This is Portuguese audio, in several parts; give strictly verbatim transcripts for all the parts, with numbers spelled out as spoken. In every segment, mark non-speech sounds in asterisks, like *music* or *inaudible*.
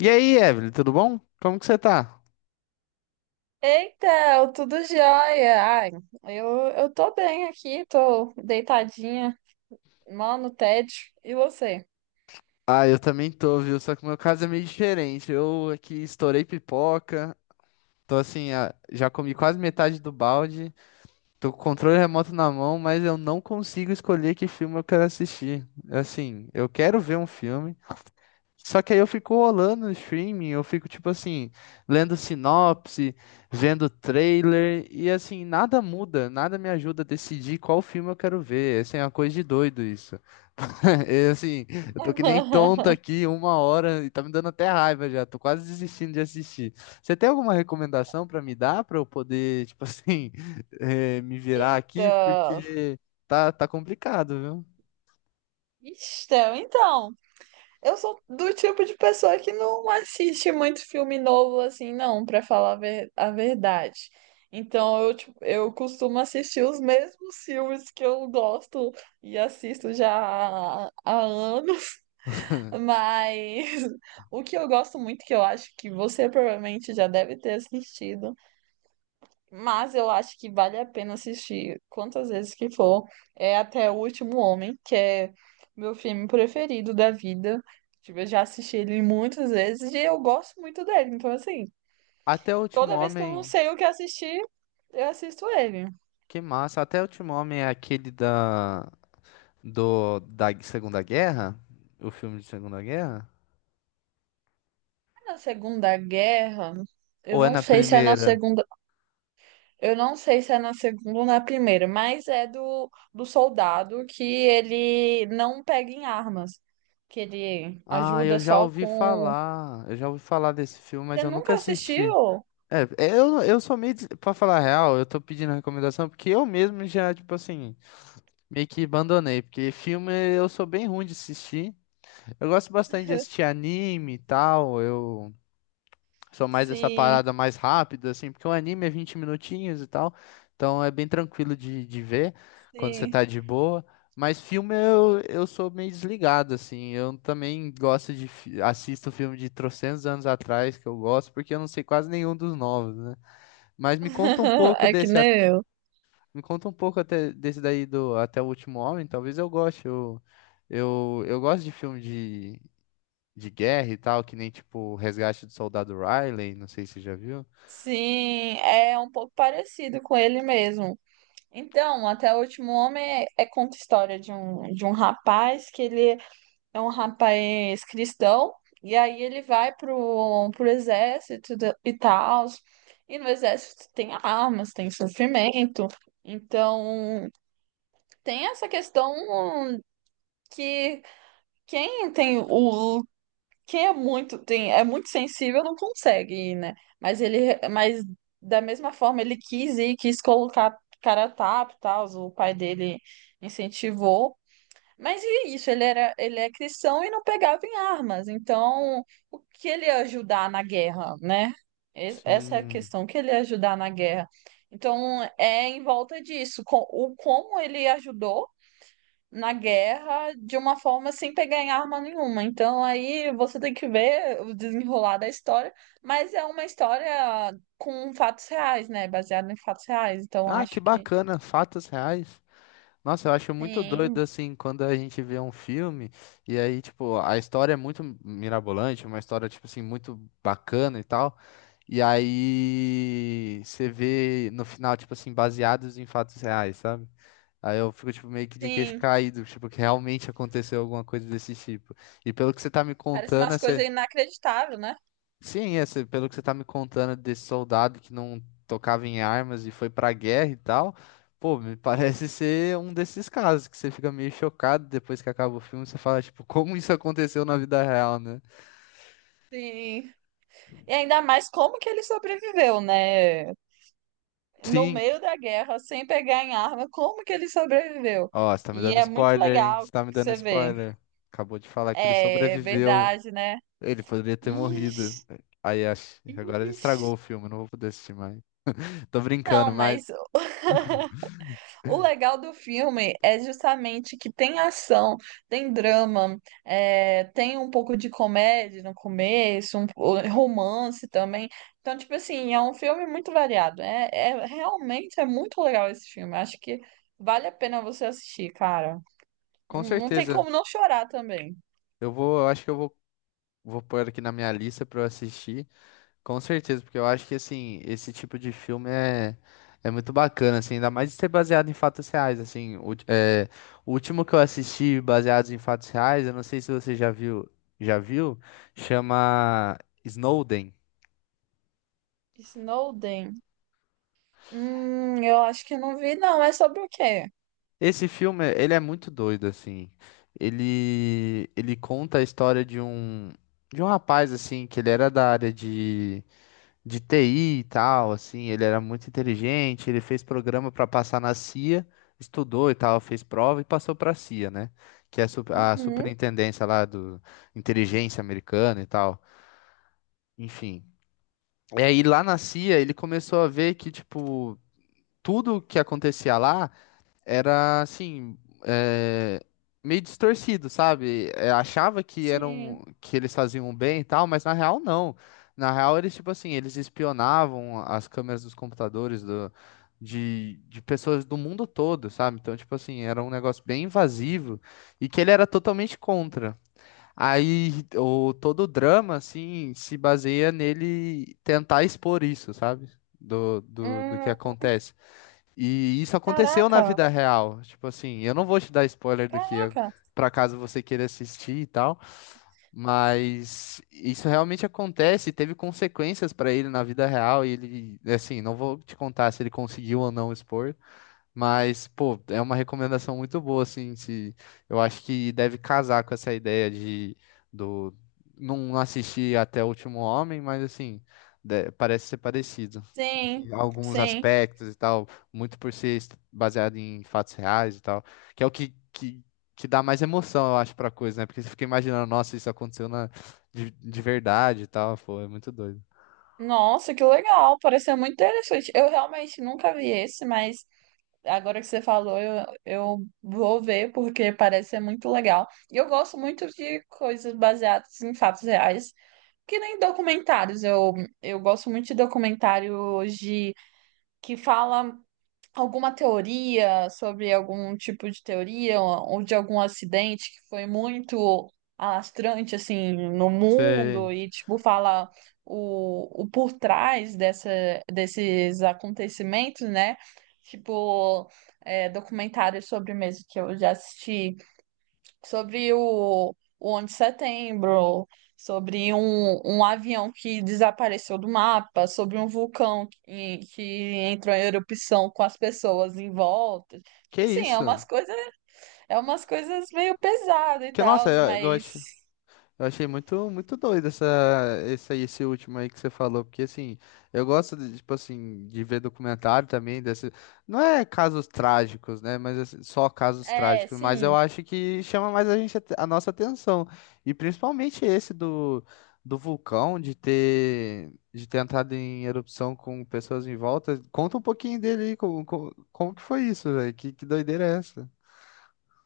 E aí, Evelyn, tudo bom? Como que você tá? Eita, tudo jóia. Ai, eu, eu tô bem aqui, tô deitadinha, mal no tédio. E você? Ah, eu também tô, viu? Só que o meu caso é meio diferente. Eu aqui estourei pipoca, tô assim, ah, já comi quase metade do balde, tô com o controle remoto na mão, mas eu não consigo escolher que filme eu quero assistir. Assim, eu quero ver um filme, só que aí eu fico rolando no streaming, eu fico tipo assim, lendo sinopse, vendo trailer, e assim, nada muda, nada me ajuda a decidir qual filme eu quero ver. Assim, é uma coisa de doido isso. *laughs* E, assim, eu tô que nem tonto *laughs* aqui uma hora e tá me dando até raiva já, tô quase desistindo de assistir. Você tem alguma recomendação pra me dar pra eu poder, tipo assim, *laughs* eh, me virar aqui? Eita. Porque tá, tá complicado, viu? Então, então, eu sou do tipo de pessoa que não assiste muito filme novo assim, não, pra falar a ver- a verdade. Então, eu, tipo, eu costumo assistir os mesmos filmes que eu gosto e assisto já há, há anos. *laughs* Mas *laughs* o que eu gosto muito, que eu acho que você provavelmente já deve ter assistido, mas eu acho que vale a pena assistir quantas vezes que for, é Até o Último Homem, que é meu filme preferido da vida. Tipo, eu já assisti ele muitas vezes e eu gosto muito dele. Então, assim, Até o Último toda vez que eu não Homem. sei o que assistir, eu assisto ele. Que massa. Até o último homem é aquele da do da Segunda Guerra? O filme de Segunda Guerra? Na Segunda Guerra, eu Ou é não na sei se é na primeira? Segunda eu não sei se é na segunda ou na primeira, mas é do, do soldado que ele não pega em armas, que ele Ah, eu ajuda já só ouvi com. falar. Eu já ouvi falar desse filme, mas Você eu nunca nunca assisti. assistiu? É, eu, eu sou meio. des- Pra falar a real, eu tô pedindo recomendação porque eu mesmo já, tipo assim, meio que abandonei. Porque filme eu sou bem ruim de assistir. Eu gosto bastante de assistir anime e tal. Eu. Sou mais essa Sim, parada mais rápida, assim, porque o anime é vinte minutinhos e tal, então é bem tranquilo de, de ver quando você sim. tá de boa. Mas filme eu, eu sou meio desligado, assim. Eu também gosto de. fi- Assisto filme de trocentos anos atrás que eu gosto, porque eu não sei quase nenhum dos novos, né? Mas me conta um *laughs* pouco É que desse. a- nem eu. Me conta um pouco até, desse daí do Até o Último Homem, talvez eu goste. Eu, eu, eu gosto de filme de, de guerra e tal, que nem tipo Resgate do Soldado Riley, não sei se você já viu. Sim, é um pouco parecido com ele mesmo. Então, até o último homem é, é conta a história de um, de um rapaz que ele é um rapaz cristão, e aí ele vai pro, pro exército da- e tal. E no exército tem armas, tem sofrimento. Então, tem essa questão que quem tem o quem é muito tem é muito sensível não consegue ir, né? Mas ele mas da mesma forma ele quis ir, quis colocar cara a tapa, e tal, o pai dele incentivou. Mas e isso, ele era, ele é cristão e não pegava em armas. Então, o que ele ia ajudar na guerra, né? Es- Essa é a Sim. questão, o que ele ia ajudar na guerra. Então, é em volta disso, co- o como ele ajudou na guerra de uma forma sem pegar em arma nenhuma. Então, aí você tem que ver o desenrolar da história, mas é uma história com fatos reais, né? Baseada em fatos reais. Então, Ah, que acho que bacana, fatos reais. Nossa, eu acho muito doido sim, assim quando a gente vê um filme e aí, tipo, a história é muito mirabolante, uma história, tipo assim, muito bacana e tal. E aí você vê no final, tipo assim, baseados em fatos reais, sabe? Aí eu fico, tipo, meio que de queixo sim, caído, tipo, que realmente aconteceu alguma coisa desse tipo. E pelo que você tá me parece contando, umas coisas inacreditáveis, né? sim, esse, pelo que você tá me contando desse soldado que não tocava em armas e foi pra guerra e tal, pô, me *laughs* parece ser um desses casos que você fica meio chocado depois que acaba o filme, você fala, tipo, como isso aconteceu na vida real, né? Sim. E ainda mais como que ele sobreviveu, né? No Sim, meio da guerra, sem pegar em arma, como que ele sobreviveu? ó, você tá me E dando é muito spoiler, hein? legal Você tá me que dando você vê. spoiler. Acabou de falar que ele É sobreviveu. verdade, né? Ele poderia ter morrido. Ixi, Aí acho, agora ele ixi. estragou o filme, não vou poder assistir mais. Tô Não, brincando, mas mas *laughs* o legal do filme é justamente que tem ação, tem drama, é, tem um pouco de comédia no começo, um po- romance também. Então, tipo assim, é um filme muito variado. É, é- realmente é muito legal esse filme. Acho que vale a pena você assistir, cara. Não com não tem certeza como não chorar também. eu vou, eu acho que eu vou, vou pôr aqui na minha lista pra eu assistir. Com certeza, porque eu acho que assim, esse tipo de filme é, é muito bacana, assim, ainda mais de ser baseado em fatos reais, assim, o, é, o último que eu assisti baseado em fatos reais, eu não sei se você já viu, já viu, chama Snowden. Snowden. Hum, eu acho que não vi, não. É sobre o quê? Esse filme, ele é muito doido, assim, ele, ele conta a história de um, de um rapaz, assim, que ele era da área de de T I e tal, assim, ele era muito inteligente, ele fez programa para passar na C I A, estudou e tal, fez prova e passou para a C I A, né? Que é a su- a Uhum, superintendência lá do inteligência americana e tal. Enfim. E aí lá na C I A ele começou a ver que, tipo, tudo que acontecia lá era assim, é, meio distorcido, sabe? É, achava que eram sim. que eles faziam bem e tal, mas na real não. Na real eles tipo assim, eles espionavam as câmeras dos computadores do, de, de pessoas do mundo todo, sabe? Então tipo assim, era um negócio bem invasivo e que ele era totalmente contra. Aí o todo o drama assim se baseia nele tentar expor isso, sabe? Do, do, do que Hum, acontece. E isso aconteceu na caraca, vida real. Tipo assim, eu não vou te dar spoiler do que é, caraca. pra caso você queira assistir e tal, mas isso realmente acontece, e teve consequências pra ele na vida real e ele, assim, não vou te contar se ele conseguiu ou não expor, mas pô, é uma recomendação muito boa assim, se eu acho que deve casar com essa ideia de do não assistir até o último homem, mas assim, de- parece ser parecido Sim, alguns sim. aspectos e tal, muito por ser est- baseado em fatos reais e tal, que é o que, que, que dá mais emoção, eu acho, pra coisa, né? Porque você fica imaginando, nossa, isso aconteceu na, de, de verdade e tal, pô, é muito doido. Nossa, que legal! Pareceu muito interessante. Eu realmente nunca vi esse, mas agora que você falou, eu, eu vou ver porque parece ser muito legal. E eu gosto muito de coisas baseadas em fatos reais, que nem documentários. Eu, eu gosto muito de documentários de que fala alguma teoria sobre algum tipo de teoria ou de algum acidente que foi muito alastrante assim no Sei. mundo e tipo fala o, o por trás dessa, desses acontecimentos, né? Tipo, é, documentários sobre mesmo que eu já assisti sobre o, o onze de setembro, sobre um, um avião que desapareceu do mapa, sobre um vulcão que, que entrou em erupção com as pessoas em volta. Que Tipo assim, é isso? umas coisas, é umas coisas meio pesadas e Que, tal, nossa, eu, eu mas acho. Eu achei muito, muito doido essa, esse, aí- esse último aí que você falou, porque assim, eu gosto de, tipo assim, de ver documentário também desse, não é casos trágicos, né, mas assim, só casos é, trágicos, mas eu sim. acho que chama mais a gente, a nossa atenção, e principalmente esse do, do vulcão, de ter, de ter entrado em erupção com pessoas em volta, conta um pouquinho dele aí, como, como, como que foi isso, velho, que, que doideira é essa?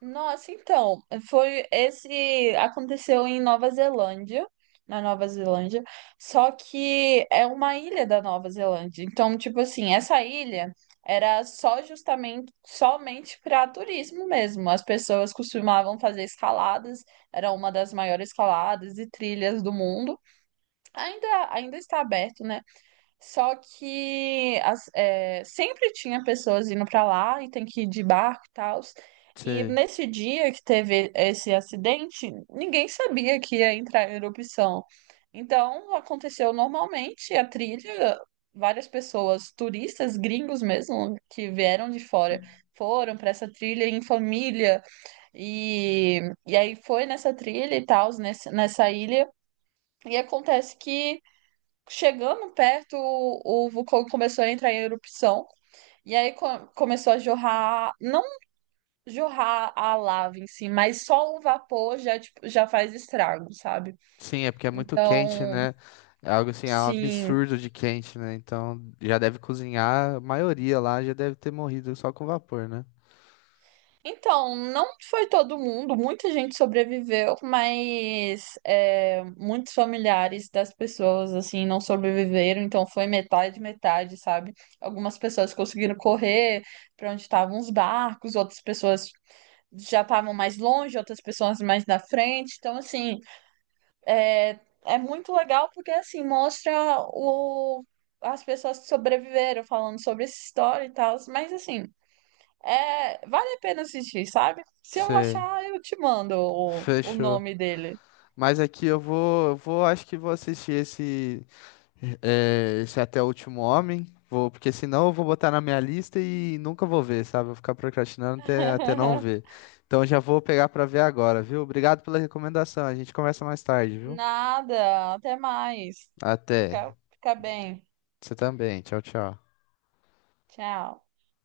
Nossa, então, foi esse aconteceu em Nova Zelândia, na Nova Zelândia, só que é uma ilha da Nova Zelândia. Então, tipo assim, essa ilha era só justamente somente para turismo mesmo. As pessoas costumavam fazer escaladas, era uma das maiores escaladas e trilhas do mundo. Ainda ainda está aberto, né? Só que as- é, sempre tinha pessoas indo pra lá e tem que ir de barco e tal. E Sei. nesse dia que teve esse acidente, ninguém sabia que ia entrar em erupção. Então aconteceu normalmente a trilha, várias pessoas, turistas, gringos mesmo, que vieram de fora, foram para essa trilha em família. E, e aí foi nessa trilha e tal, nessa ilha. E acontece que Chegando perto, o, o vulcão começou a entrar em erupção. E aí co- começou a jorrar, não jorrar a lava em si, mas só o vapor já, tipo, já faz estrago, sabe? Sim, é porque é muito quente, Então, né? É algo assim, é um sim. absurdo de quente, né? Então já deve cozinhar, a maioria lá já deve ter morrido só com vapor, né? Então, não foi todo mundo, muita gente sobreviveu, mas é, muitos familiares das pessoas, assim, não sobreviveram. Então, foi metade, metade, sabe? Algumas pessoas conseguiram correr para onde estavam os barcos, outras pessoas já estavam mais longe, outras pessoas mais na frente. Então, assim, é, é muito legal porque, assim, mostra o, as pessoas que sobreviveram falando sobre essa história e tal. Mas, assim, é, vale a pena assistir, sabe? Se eu Sei, achar, eu te mando o, o fechou. nome dele. Mas aqui eu vou, eu vou, acho que vou assistir esse, eh, esse Até o Último Homem, vou, porque senão eu vou botar na minha lista e nunca vou ver, sabe? Vou ficar procrastinando até, até não ver. *laughs* Então já vou pegar pra ver agora, viu? Obrigado pela recomendação, a gente conversa mais tarde, viu? Nada, até mais. Até. Fica, fica bem. Você também, tchau, tchau. Tchau.